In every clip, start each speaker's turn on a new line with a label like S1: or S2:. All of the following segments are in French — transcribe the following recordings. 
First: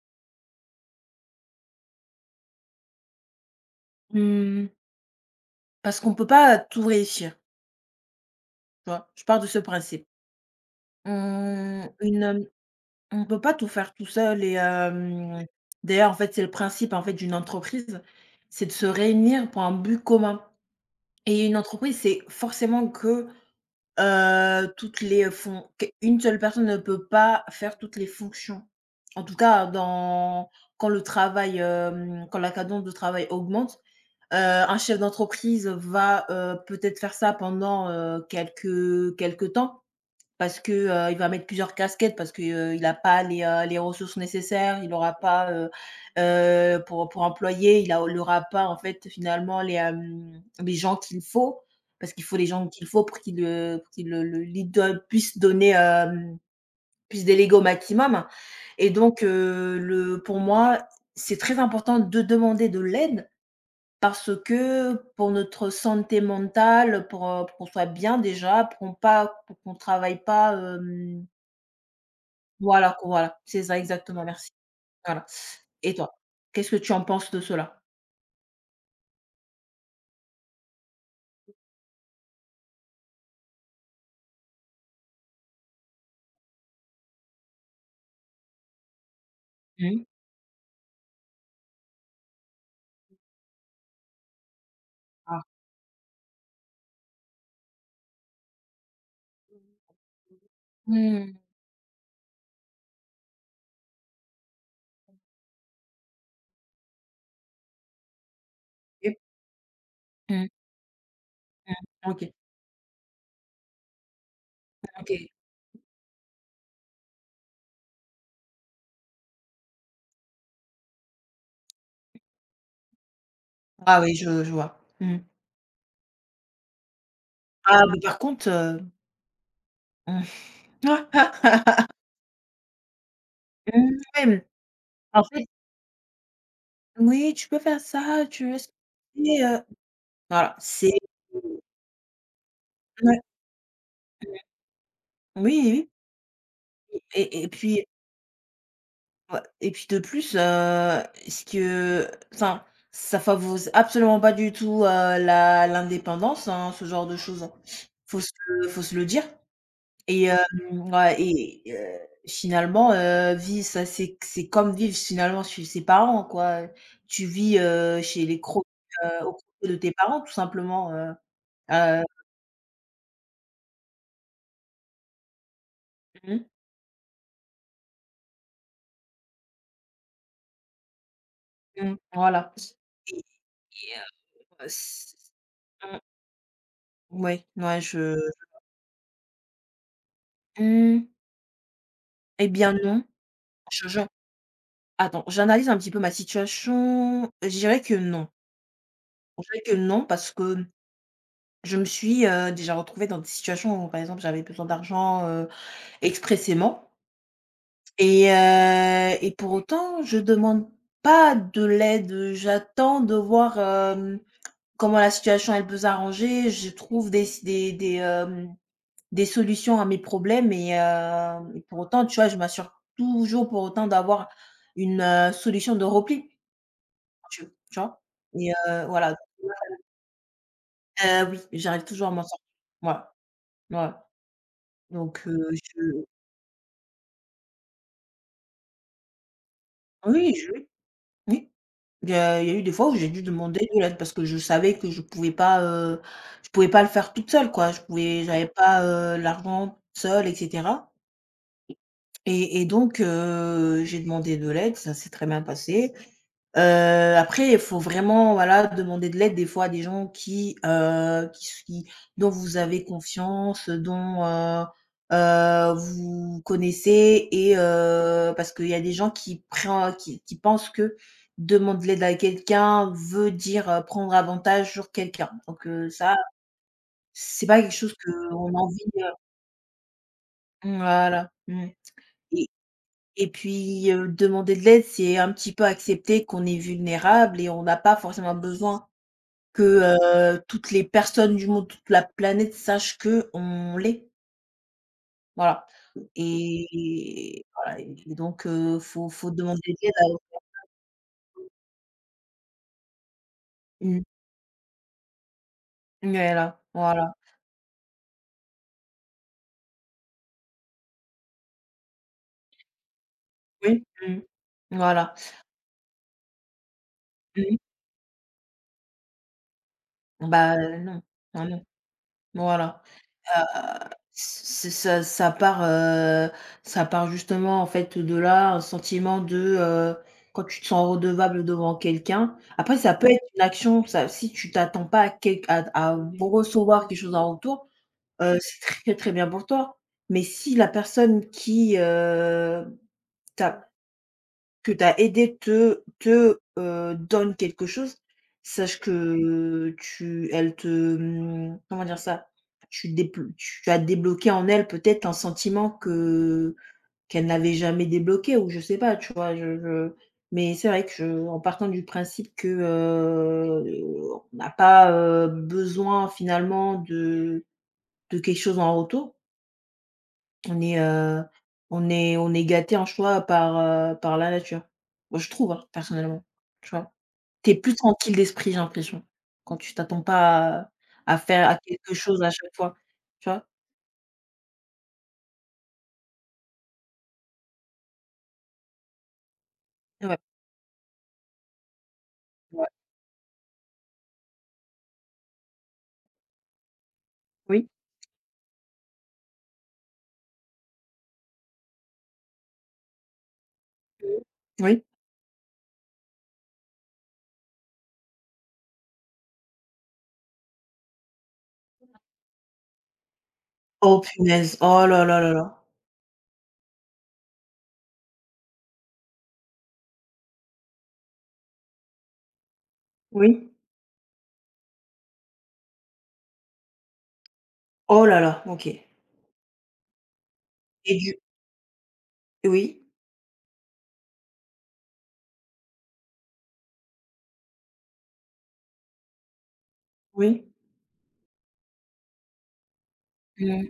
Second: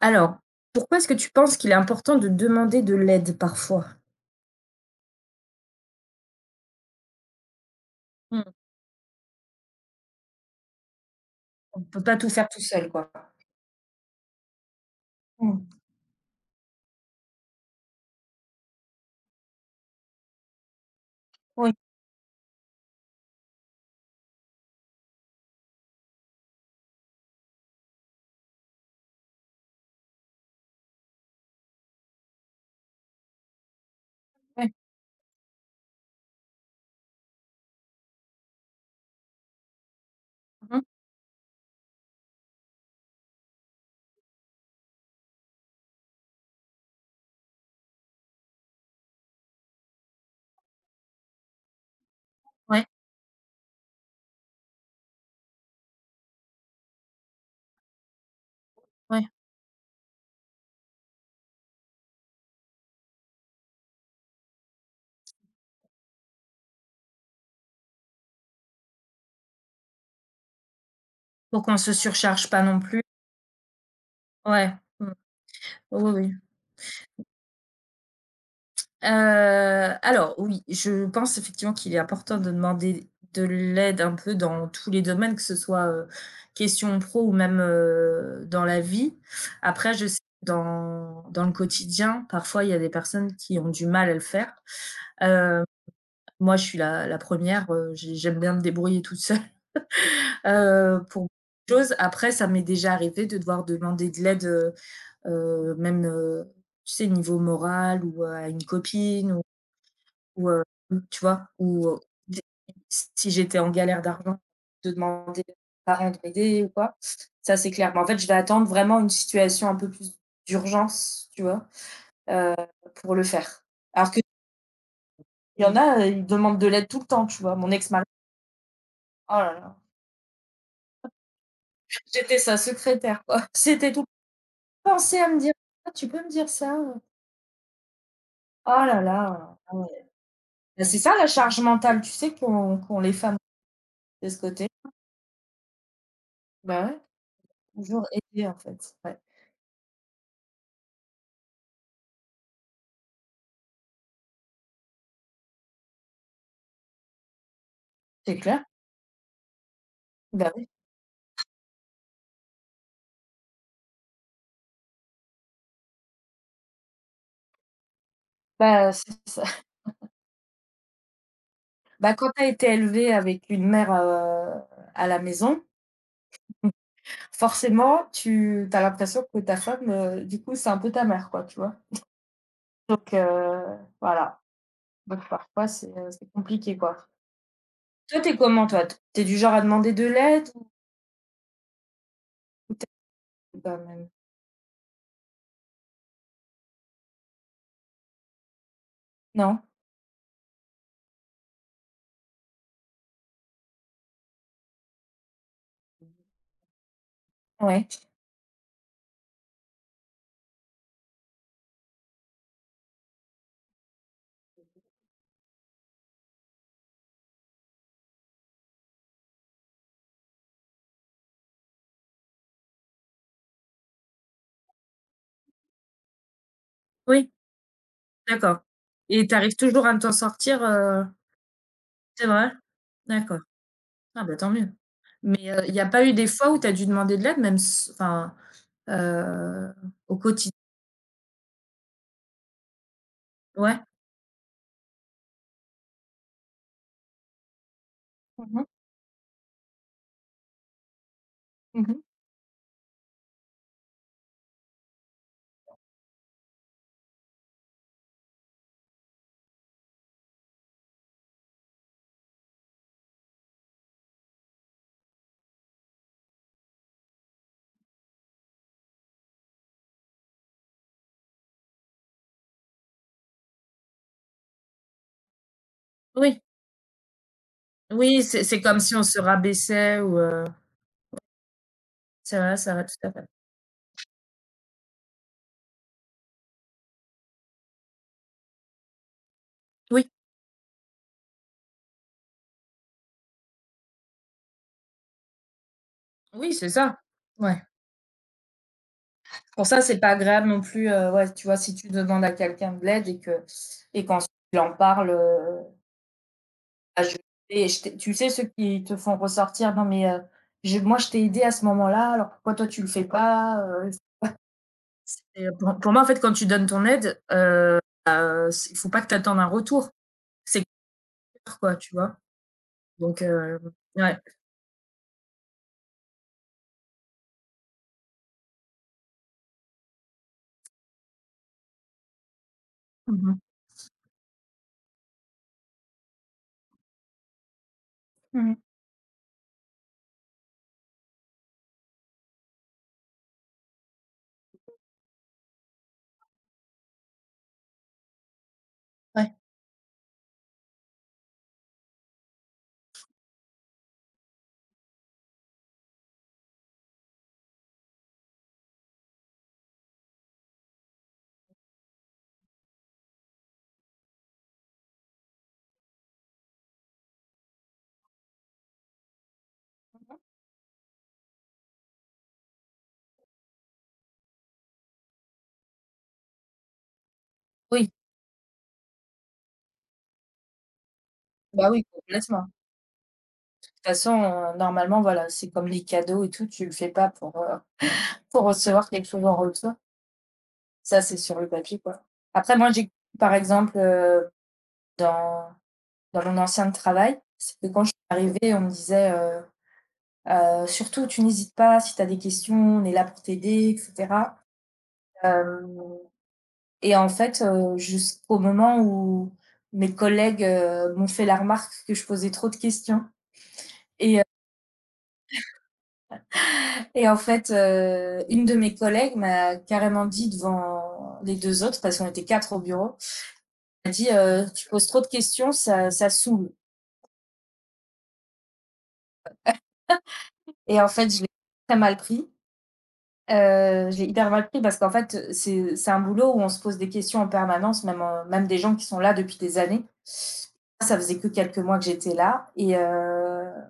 S1: Alors, pourquoi est-ce que tu penses qu'il est important de demander de l'aide parfois?
S2: Mmh, Parce qu'on peut pas tout réussir,
S1: Mmh.
S2: tu vois? Je pars de ce principe.
S1: On ne
S2: On
S1: peut pas tout
S2: une,
S1: faire tout seul, quoi.
S2: on peut pas tout faire tout seul et
S1: Mmh.
S2: d'ailleurs, en fait, c'est le principe, en fait, d'une entreprise, c'est de se réunir pour un but commun et une
S1: Oui,
S2: entreprise, c'est forcément que, toutes les fon qu'une seule personne ne peut pas faire toutes les fonctions. En tout cas, dans quand le travail, quand la cadence de travail augmente. Heu,
S1: oui.
S2: un chef d'entreprise va, peut-être faire ça pendant, quelques temps parce que,
S1: Mmh.
S2: heu, il va mettre plusieurs casquettes parce que, il n'a pas les ressources nécessaires, il n'aura pas, pour employer, il n'aura pas en fait finalement les gens qu'il faut parce qu'il faut les gens
S1: Ouais,
S2: qu'il faut pour qu'il le leader puisse puisse déléguer au maximum et donc
S1: ouais.
S2: le pour moi, c'est très important de demander de l'aide parce que pour notre santé mentale, pour qu'on soit bien déjà, pour qu'on travaille pas, hem
S1: Pour qu'on se surcharge pas non plus.
S2: Voilà, c'est ça exactement, merci.
S1: Ouais, mmh.
S2: Voilà. Et
S1: Oui,
S2: toi,
S1: oui.
S2: qu'est-ce que tu en penses de cela?
S1: Heu, alors oui, je pense effectivement qu'il est important de demander de l'aide un peu dans tous les domaines, que ce soit, question pro ou même, dans la vie. Après,
S2: Mmh.
S1: je sais que dans le quotidien, parfois, il y a des personnes qui ont du mal à le faire.
S2: Ah.
S1: Hem Moi, je suis la 1re, j'aime bien me débrouiller toute seule, pour beaucoup
S2: Mmh.
S1: de choses. Après, ça m'est déjà arrivé de devoir demander de l'aide, même, tu sais, niveau moral ou à une
S2: OK.
S1: copine ou
S2: Mmh,
S1: ou, heu, tu vois? Ou,
S2: mmh. OK,
S1: des Si j'étais en galère d'argent, de
S2: OK.
S1: demander à mes parents de m'aider ou quoi. Ça, c'est clair. Mais en fait, je vais attendre vraiment une situation un peu plus d'urgence, tu vois? Heu, pour le faire.
S2: Ah
S1: Alors
S2: oui,
S1: qu'il
S2: je vois. Mmh.
S1: y en a, ils demandent de l'aide tout le temps, tu vois? Mon
S2: Ah mais
S1: ex-mari,
S2: par contre,
S1: oh là là!
S2: mmh. Mmh,
S1: J'étais sa secrétaire, quoi. C'était tout.
S2: ouais,
S1: Penser
S2: en
S1: à me
S2: fait
S1: dire: «Ah, tu peux me dire ça, heu?»
S2: oui, tu peux faire ça, tu veux ce
S1: Oh
S2: que
S1: là
S2: tu
S1: là, ah ouais.
S2: voilà,
S1: Bah,
S2: c'est
S1: c'est ça la charge mentale, tu sais, qu'ont les
S2: ouais,
S1: femmes de ce côté.
S2: oui, oui
S1: Bah, ouais,
S2: et puis.
S1: toujours aider, en fait, ouais.
S2: Ouais et puis de plus, ce que enfin, ça favorise absolument pas du tout, la l'indépendance, hein, ce genre de choses, hein. Faut se
S1: C'est clair.
S2: Faut se le dire et
S1: Bah, oui.
S2: ouais, finalement, vie ça c'est comme vivre finalement chez ses parents, quoi. Tu vis, chez les crocs
S1: Bah, c'est
S2: aux
S1: ça.
S2: crocs de tes parents tout simplement, heu,
S1: Bah, quand tu as été élevée avec une mère, à la maison,
S2: mmh,
S1: forcément, tu as l'impression que ta femme, du coup, c'est un peu ta mère, quoi, tu vois?
S2: mmh, voilà
S1: Donc
S2: et
S1: heu,
S2: et
S1: voilà.
S2: c
S1: Donc parfois,
S2: mmh,
S1: c'est compliqué, quoi.
S2: ouais, ouais, je
S1: Toi, tu es comment, toi? T Tu es du genre à demander de l'aide
S2: mmh, et bien
S1: ou
S2: non.
S1: bah,
S2: Je
S1: même
S2: Attends, j'analyse un petit peu ma situation. Je dirais que non. Je dirais
S1: non,
S2: que non parce que je me suis, déjà retrouvée dans des situations où, par exemple, j'avais besoin d'argent, expressément
S1: ouais.
S2: et pour autant, je demande pas de l'aide, j'attends de voir comment la situation, elle peut s'arranger. Je trouve des des solutions à mes problèmes et pour autant, tu vois, je m'assure toujours pour autant d'avoir une, solution de repli.
S1: Oui,
S2: Tu tu vois?
S1: d'accord,
S2: Voilà.
S1: et tu arrives toujours à t'en sortir,
S2: Oui, j'arrive toujours à m'en
S1: c'est
S2: sortir.
S1: vrai?
S2: Voilà,
S1: D'accord.
S2: voilà.
S1: Ah bah, tant mieux.
S2: Donc
S1: Mais, il y a pas eu des fois où tu as dû demander de l'aide même s enfin, heu, au quotidi
S2: je oui, oui. Il y a eu des fois où j'ai dû demander
S1: ouais.
S2: de l'aide parce que je savais que je pouvais pas, je pouvais pas le faire toute seule, quoi. Je pouvais
S1: Mmh
S2: J'avais
S1: mh.
S2: pas l'argent seule et cetera.
S1: Mmh mh.
S2: Et donc j'ai demandé de l'aide, ça s'est très bien passé. Heu, après, il faut vraiment, voilà, demander de l'aide des fois à des gens qui dont vous avez confiance, dont, vous connaissez et parce qu'il y a des gens qui prennent, qui pensent que demander de l'aide à quelqu'un veut dire, prendre avantage sur quelqu'un. Donc ça,
S1: Oui,
S2: c'est pas quelque chose
S1: oui, c'est
S2: qu'on a
S1: c'est comme
S2: envie,
S1: si on
S2: heu
S1: se rabaissait ou,
S2: Voilà. Mmh.
S1: c'est vrai, tout à fait.
S2: Et puis, demander de l'aide, c'est un petit peu accepter qu'on est vulnérable et on n'a pas forcément besoin
S1: Oui,
S2: que toutes les personnes du monde, toute la planète sachent que on l'est. Voilà
S1: oui, c'est ça.
S2: et
S1: Ouais.
S2: voilà et donc faut faut demander
S1: Pour
S2: de
S1: ça,
S2: l'aide
S1: c'est pas
S2: à
S1: agréable non plus, ouais, tu vois, si tu demandes à quelqu'un de l'aide et que
S2: mmh,
S1: et qu'ensuite il en parle,
S2: voilà,
S1: ah,
S2: voilà.
S1: je je t'ai, tu sais, ceux qui te font ressortir: «Non mais, j'ai moi je t'ai aidé à ce moment-là, alors pourquoi toi tu le fais pas?»
S2: Oui, mmh, voilà.
S1: C'est, pour moi en fait, quand tu donnes ton aide,
S2: Mmh,
S1: c'est, il faut pas que tu attendes un retour.
S2: bah,
S1: C'est
S2: non, ah
S1: clair
S2: non,
S1: quoi, tu vois?
S2: voilà.
S1: Donc heu,
S2: Heu,
S1: ouais.
S2: c Ça part justement en fait de là, un sentiment de, quand tu te sens redevable devant quelqu'un. Après ça peut
S1: Mmh
S2: être
S1: mh.
S2: une action, ça si tu t'attends pas à quel à recevoir quelque chose en retour,
S1: Mmh. mh.
S2: c'est très, très bien pour toi. Mais si la personne qui, t'a que tu as aidé te donne quelque chose, sache
S1: Ouais.
S2: que tu elle te, mmh, comment dire ça? Tu as débloqué en elle peut-être un sentiment que qu'elle n'avait jamais débloqué ou je sais pas, tu vois? Je mais c'est vrai que je en partant du principe que, on n'a pas, besoin finalement de quelque chose en retour on est, heu, on est gâté en choix par, par la nature. Moi, je trouve, hein, personnellement, tu vois? T'es plus
S1: Oui,
S2: tranquille d'esprit, j'ai l'impression, quand tu t'attends pas à à faire à
S1: bah oui,
S2: quelque chose à
S1: complètement. De
S2: chaque fois, tu vois?
S1: toute façon, normalement voilà, c'est comme les cadeaux et tout, tu le fais pas pour, pour recevoir quelque chose en retour.
S2: Ouais,
S1: Ça, c'est sur le papier quoi. Après
S2: ouais.
S1: moi j'ai par exemple, dans dans mon ancien travail, c'est que
S2: Oui.
S1: quand je suis arrivée, on me disait, «Surtout, tu n'hésites pas, si tu as des questions, on est là pour t'aider et
S2: Mmh.
S1: cetera».
S2: Oui.
S1: Hem Et en fait, jusqu'au moment où mes collègues, m'ont fait la remarque que je posais trop de questions
S2: Oh
S1: et heu
S2: punaise! Oh là là là là.
S1: et en fait, une de mes collègues m'a carrément dit devant les 2 autres, parce qu'on était 4 au bureau,
S2: Oui.
S1: elle m'a dit: tu poses trop de questions, ça saoule»
S2: Oh là là, OK.
S1: et en
S2: Et
S1: fait,
S2: du
S1: je l'ai très mal pris.
S2: Oui,
S1: J'ai hyper mal pris parce qu'en fait, c'est un boulot où on se pose des questions en permanence, même, même des gens qui sont là depuis des années.
S2: oui.
S1: Ça faisait que quelques mois que j'étais là
S2: Mmh.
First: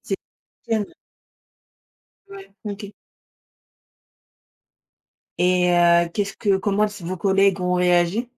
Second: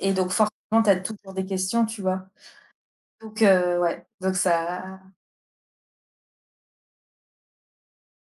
S1: et
S2: C'est
S1: donc forcément, tu as toujours des questions, tu vois?
S2: Ouais, OK.
S1: Ouais, donc ça
S2: Et qu'est-ce que comment vos collègues ont réagi?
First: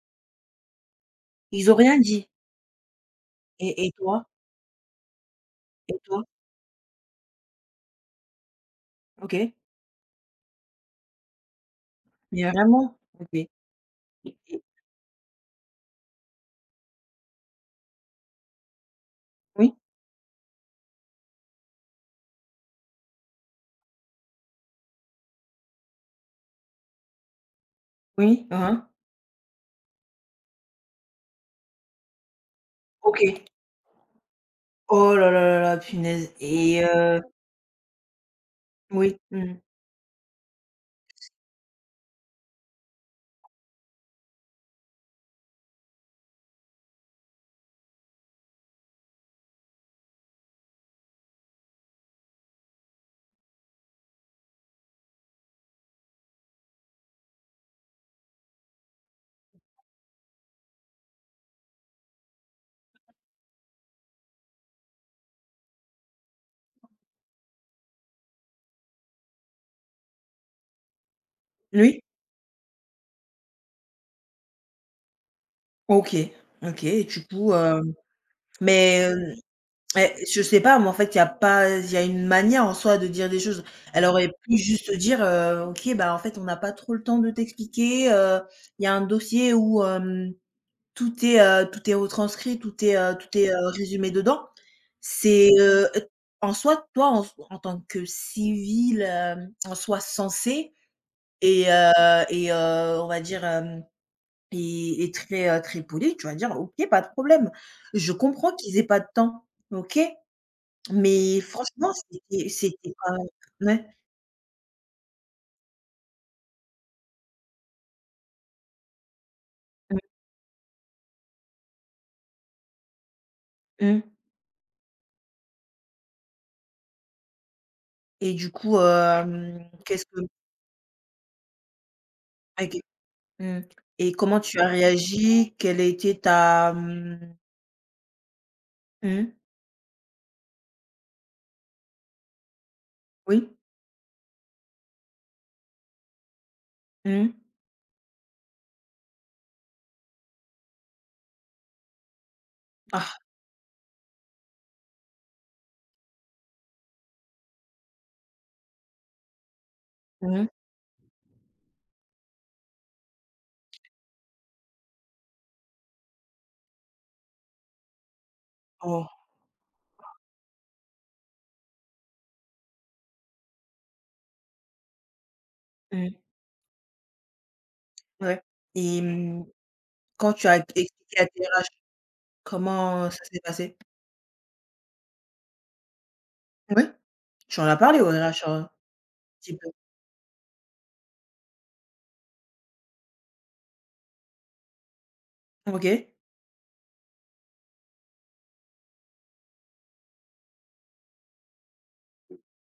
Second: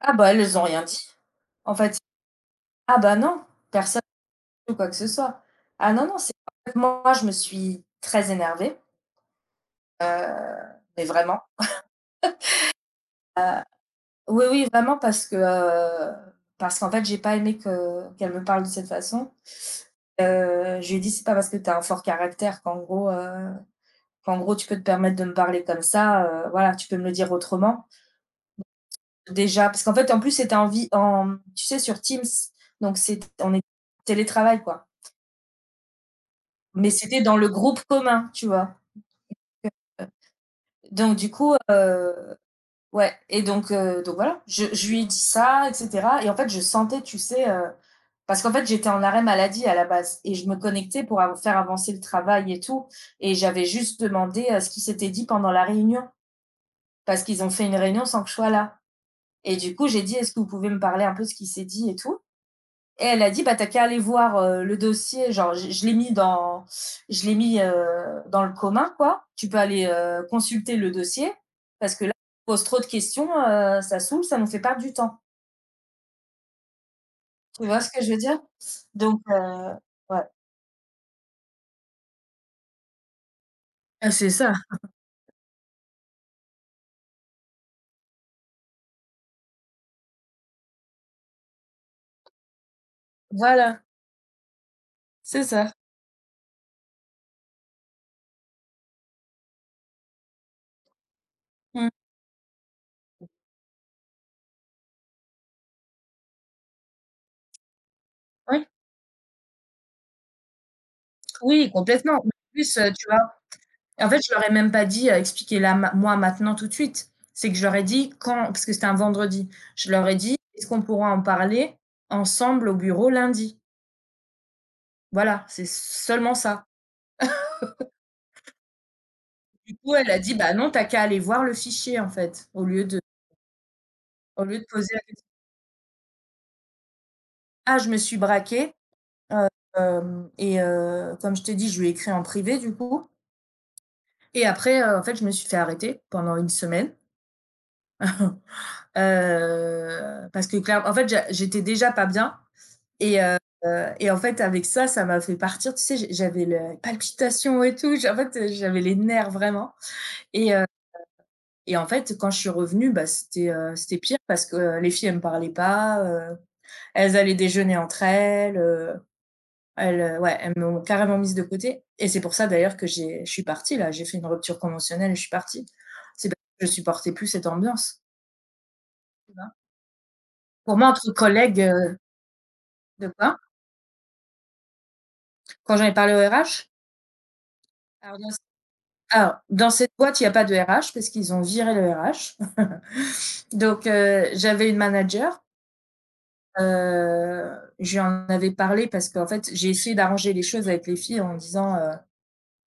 S1: «Ah bah, elles ont rien dit».
S2: Ils ont
S1: En
S2: rien
S1: fait,
S2: dit?
S1: «Ah bah, non,
S2: Et
S1: personne
S2: toi?
S1: ou quoi que ce soit». Ah
S2: Et
S1: non, non,
S2: toi?
S1: c'est en fait, moi, je me suis très énervée,
S2: OK.
S1: heu, mais vraiment.
S2: Mais vraiment? OK
S1: Oui,
S2: et
S1: oui, vraiment parce que, parce qu'en fait, j'ai pas aimé que qu'elle me parle de cette façon.
S2: oui,
S1: Je lui ai dit: «C'est pas parce que tu as un fort caractère qu'en gros tu peux te permettre de me parler comme ça, voilà, tu peux me le dire autrement».
S2: oui, hein, hein.
S1: Déjà parce qu'en fait, en plus, c'était en vi en tu sais, sur Teams, donc
S2: OK.
S1: c'est on est télétravail, quoi,
S2: Oh là là là là, punaise et
S1: mais c'était dans le groupe commun, tu vois?
S2: oui, mmh.
S1: Heu, donc du coup, ouais, et donc voilà, je lui ai dit ça et cetera et en fait, je sentais, tu sais, parce qu'en fait, j'étais en arrêt maladie à la base et je me connectais pour av faire avancer le travail et tout et j'avais juste demandé, ce qui s'était dit pendant la réunion, parce qu'ils ont fait une réunion sans que je sois là et du coup, j'ai dit: «Est-ce que vous pouvez me parler un peu de ce qui s'est dit et tout?» Et elle a dit: «Bah, t'as qu'à aller voir, le dossier». Genre, je l'ai mis dans je l'ai mis, dans le commun, quoi. Tu peux aller, consulter le dossier parce
S2: Lui?
S1: que là, on pose trop de questions, ça saoule, ça nous fait perdre du temps.
S2: OK, OK et du coup,
S1: Tu vois ce
S2: hem,
S1: que je veux dire?
S2: mais,
S1: Donc
S2: hem,
S1: heu, ouais.
S2: eh, je sais pas moi en fait, il y a pas il y a une manière en soi de dire des choses. Elle
S1: Ah,
S2: aurait
S1: c'est ça.
S2: pu juste dire, «OK, bah, en fait, on n'a pas trop le temps de t'expliquer, il y a un dossier où, hem». Tout est retranscrit, tout est,
S1: Voilà,
S2: résumé dedans.
S1: c'est
S2: C'est,
S1: ça.
S2: en soi, toi, en tant que civil, hem, en soi censé et
S1: Mmh.
S2: on va dire, hem et très, très poli, tu vas dire: «OK, pas de problème. Je comprends
S1: Oui,
S2: qu'ils aient pas de temps, OK? Mais
S1: oui,
S2: franchement,
S1: complètement. Mais
S2: c'était
S1: en plus,
S2: c'était
S1: tu
S2: pas».
S1: vois?
S2: Ouais.
S1: En fait, je leur ai même pas dit, «Expliquez-la ma moi maintenant tout de suite». C'est que je leur ai dit quand parce que c'était un vendredi. Je
S2: Mmh
S1: leur ai dit: «Est-ce qu'on pourra en parler ensemble au bureau lundi?»
S2: mh
S1: Voilà, c'est seulement ça.
S2: et du coup, hem,
S1: Du coup,
S2: qu'est-ce
S1: elle a
S2: que
S1: dit: «Bah non, tu as qu'à aller voir le fichier, en fait»,
S2: OK. Mmh et comment
S1: au
S2: tu
S1: lieu de
S2: as
S1: poser la ques
S2: réagi? Quelle a été ta, mmh.
S1: ah, je me suis braquée,
S2: Mmh.
S1: hem et comme je t'ai dit, je lui ai écrit en privé, du coup
S2: Oui.
S1: et après, en fait, je me suis fait arrêter pendant une semaine,
S2: Mmh.
S1: parce que clair en fait, j'étais déjà pas bien
S2: Ah!
S1: et heu et en fait, avec ça, ça m'a fait partir, tu sais, j'avais les palpitations et tout, j en fait, j'avais les nerfs vraiment
S2: Mmh.
S1: et et en fait, quand je suis revenue, bah, c'était pire parce que, les filles, elles me parlaient pas, elles allaient déjeuner entre elles,
S2: Oh.
S1: ouais, elles m'ont carrément mise de côté et c'est pour ça d'ailleurs que j'ai je suis partie là, j'ai fait une rupture conventionnelle et je suis partie.
S2: Mmh.
S1: C'est parce que je supportais plus cette ambiance,
S2: Ouais et
S1: tu
S2: mmh,
S1: vois?
S2: quand tu as
S1: Pour moi, entre
S2: expliqué à tes
S1: collègues,
S2: RH
S1: de
S2: comment ça
S1: quoi?
S2: s'est passé?
S1: Quand j'en ai parlé au RH?
S2: Ouais? Tu en as parlé aux
S1: Alors dans
S2: RH,
S1: alors
S2: petit peu?
S1: dans cette boîte, il n'y a pas de RH parce qu'ils ont viré le RH. J'avais une manager.
S2: OK.
S1: Heu, J'en avais parlé parce qu'en fait, j'ai essayé d'arranger les choses avec les filles en disant,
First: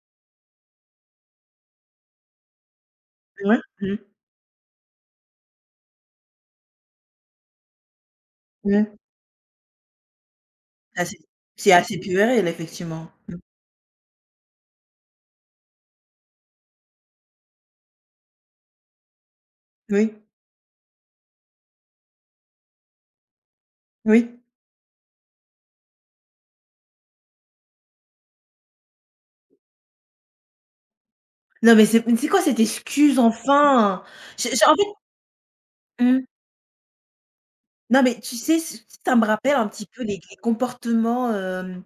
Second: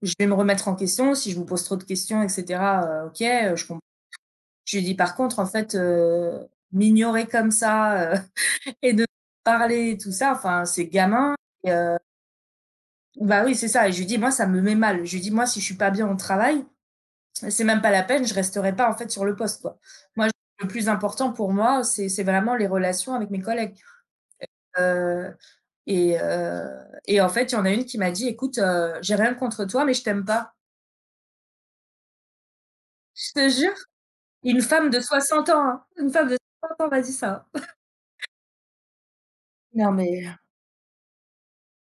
S1: «Je vais me remettre en question, si je vous pose trop de questions et cetera, OK,
S2: Ouais.
S1: je com»
S2: Mmh.
S1: je lui ai dit: «Par contre, en fait, m'ignorer comme ça, et
S2: Mmh.
S1: de parler et tout ça, enfin, c'est
S2: Ah
S1: gamin»
S2: c'est
S1: et
S2: assez puéril effectivement. Mmh.
S1: bah, oui, c'est ça et je lui dis: «Moi, ça me met mal». Je lui dis: «Moi, si je suis pas bien au travail, c'est même pas la peine, je resterai pas, en fait, sur le poste, quoi.
S2: Oui,
S1: Moi, le plus important pour moi, c'est vraiment les relations avec mes collègues».
S2: oui.
S1: Heu et heu et en fait, il y en a une qui m'a dit: «Écoute, j'ai rien contre toi, mais je t'aime pas».
S2: Non mais c'est quoi cette excuse
S1: Je te jure,
S2: enfin? J'ai
S1: une
S2: j'ai en fait
S1: femme de 60 ans, hein, une
S2: mmh.
S1: femme de 60 ans m'a dit ça.
S2: Non mais tu sais, ç ça me rappelle un petit
S1: Non
S2: peu les
S1: mais
S2: comportements, hem,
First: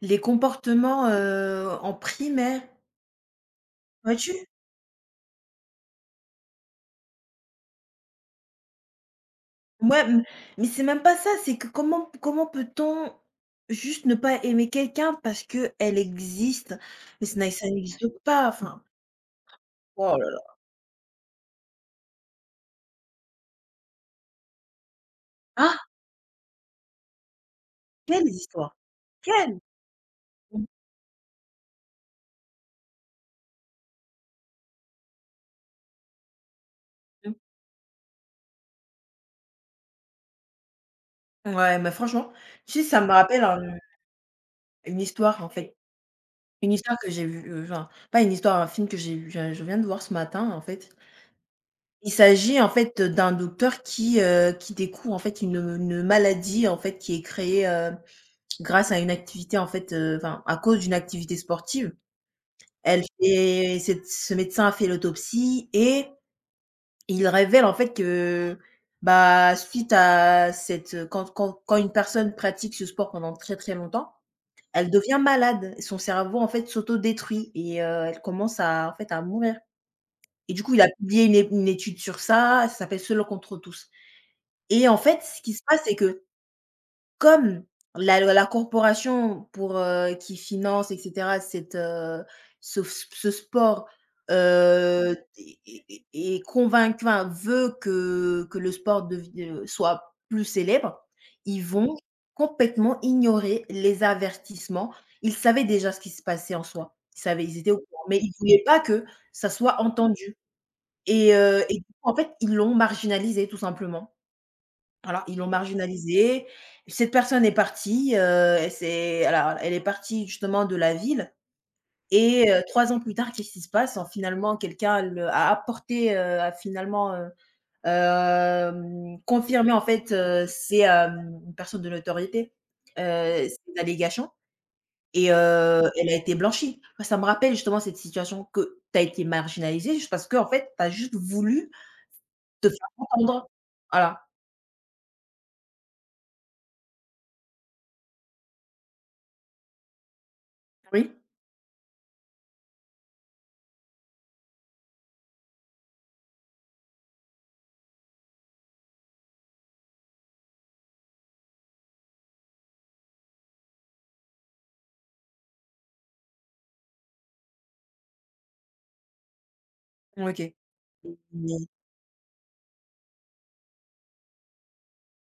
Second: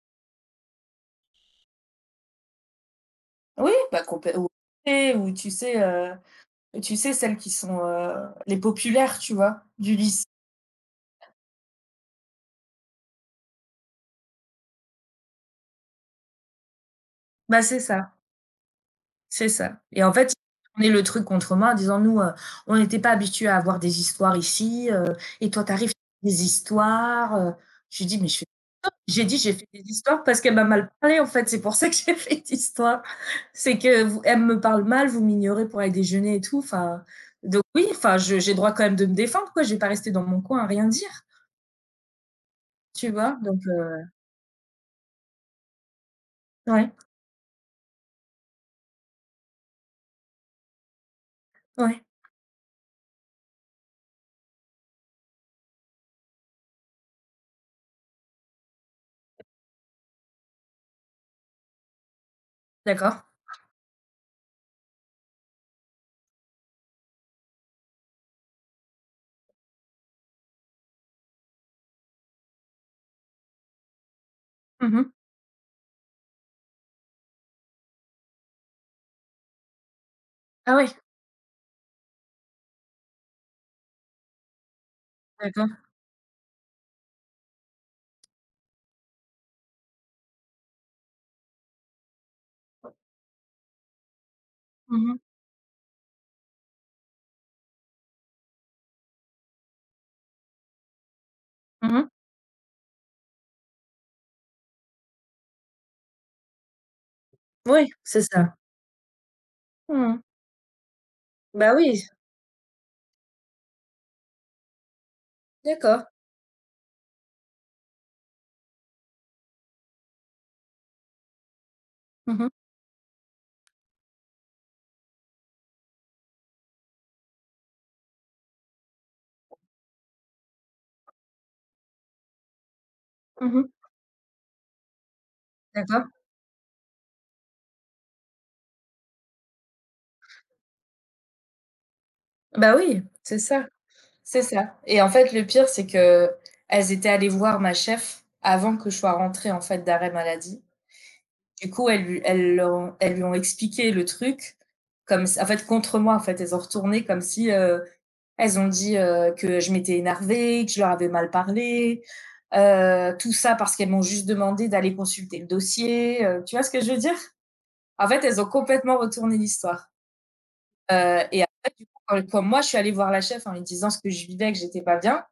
S2: les comportements, en primaire.
S1: oui, bah,
S2: Vois-tu?
S1: complè ou et- ou tu sais, heu, tu sais celles qui sont, les populaires, tu vois, du
S2: Ouais, m
S1: lycée.
S2: mais c'est même pas ça, c'est que comment comment peut-on juste ne pas aimer quelqu'un parce que elle existe?
S1: Bah,
S2: Ça n'existe pas, enfin,
S1: c'est ça et en
S2: oh là
S1: fait,
S2: là.
S1: on est le truc contre moi en disant: «Nous, on n'était pas habitués à avoir des histoires ici, et toi tu
S2: Ah!
S1: arrives des histoires». Je lui dis:
S2: Quelle
S1: «Mais je
S2: histoire!
S1: J'ai dit: «J'ai
S2: Quelle!
S1: fait des histoires parce qu'elle
S2: Mmh.
S1: m'a mal parlé, en fait, c'est pour ça que j'ai fait d'histoires. C'est que vous elle me parle mal, vous m'ignorez pour aller déjeuner et tout», enfin, donc oui, enfin, je j'ai droit quand même de me défendre, quoi. Je vais pas rester dans mon coin à rien dire,
S2: Ouais, mais franchement, tu sais, ça me
S1: tu vois?
S2: rappelle un une histoire, en fait. Une
S1: Ouais,
S2: histoire que j'ai vue, pas une histoire, un film que j'ai vu je viens de voir ce matin, en fait.
S1: ouais,
S2: Il s'agit, en fait, d'un docteur qui découvre, en fait, une maladie, en fait, qui est créée, grâce à une activité en fait, enfin à cause d'une activité sportive, elle
S1: d'accord.
S2: fait cette ce médecin a fait l'autopsie et il révèle en fait que, bah, suite à cette, quand une personne pratique ce sport pendant très, très longtemps, elle
S1: Mmh.
S2: devient malade. Son cerveau en fait s'auto détruit et elle commence à en fait à mourir et du coup
S1: Ah
S2: il
S1: oui,
S2: a publié une é une étude sur ça, ça s'appelle Seul contre tous et en fait, ce qui se
S1: d'accord.
S2: passe, c'est que comme la corporation pour, qui finance et cetera cette, ce ce sport,
S1: Mmh
S2: heu,
S1: mh.
S2: est est est convaincu enfin, veut que le sport dev soit plus célèbre, ils vont
S1: Mmh.
S2: complètement ignorer les avertissements. Ils savaient déjà ce qui se passait en soi. Ils savaient, ils étaient au
S1: Oui,
S2: courant, mais
S1: c'est
S2: ils ne
S1: ça.
S2: voulaient pas que ça soit
S1: Mmh.
S2: entendu et
S1: Bah
S2: du
S1: oui,
S2: coup, en fait, ils l'ont marginalisé tout simplement. Voilà, ils l'ont
S1: d'accord.
S2: marginalisée. Cette personne est partie, elle s'est alors elle est partie justement de la ville
S1: Mmh mh.
S2: et 3 ans plus tard, qu'est-ce qui se passe? En finalement, quelqu'un le a apporté, a finalement, confirmé en fait, c'est, hem, une personne de notoriété,
S1: Mmh.
S2: ces allégations et
S1: D'accord.
S2: elle a été blanchie. Moi, ça me rappelle justement cette situation que tu as été marginalisée juste parce que en fait, tu as juste voulu te
S1: Bah
S2: faire
S1: oui, c'est
S2: entendre.
S1: ça.
S2: Voilà.
S1: C'est ça et en fait, le pire, c'est que elles étaient allées voir ma chef avant que je sois rentrée, en fait, d'arrêt maladie.
S2: Oui?
S1: Du coup, elles lui ont expliqué le truc comme s en fait, contre moi, en fait. Elles ont retourné comme si, elles ont dit, que je m'étais énervée, que je leur avais mal parlé, tout ça parce qu'elles m'ont juste demandé d'aller consulter le dossier, tu vois ce que je veux dire? En fait, elles ont complètement retourné l'histoire,
S2: OK.
S1: et
S2: Mmh.
S1: après, du coup, quand moi, je suis allée voir la chef en lui disant ce que je vivais, que j'étais pas bien,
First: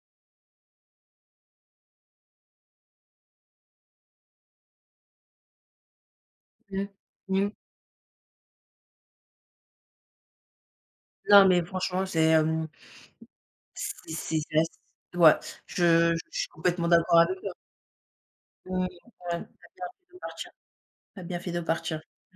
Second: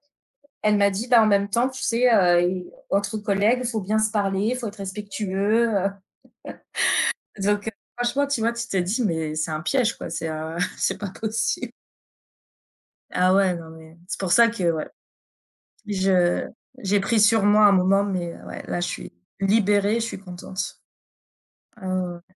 S1: elle m'a dit, bah, en même temps, tu sais, et entre collègues, il faut bien se parler, il faut être respectueux,
S2: Mmh. Mmh.
S1: donc heu, franchement, tu vois, tu t'es dit «Mais c'est un piège, quoi, c'est, c'est pas
S2: Non, mais
S1: possible».
S2: franchement, c'est, hem,
S1: Ah ouais, non, mais c'est pour ça
S2: c'est ass
S1: que ouais,
S2: ouais, je
S1: je
S2: suis complètement
S1: j'ai pris
S2: d'accord avec
S1: sur
S2: toi.
S1: moi un moment, mais ouais, là,
S2: Mmh,
S1: je suis
S2: ouais,
S1: libérée, je
S2: de
S1: suis
S2: partir.
S1: contente.
S2: Tu as bien fait de
S1: Ah
S2: partir.
S1: ouais, ouais.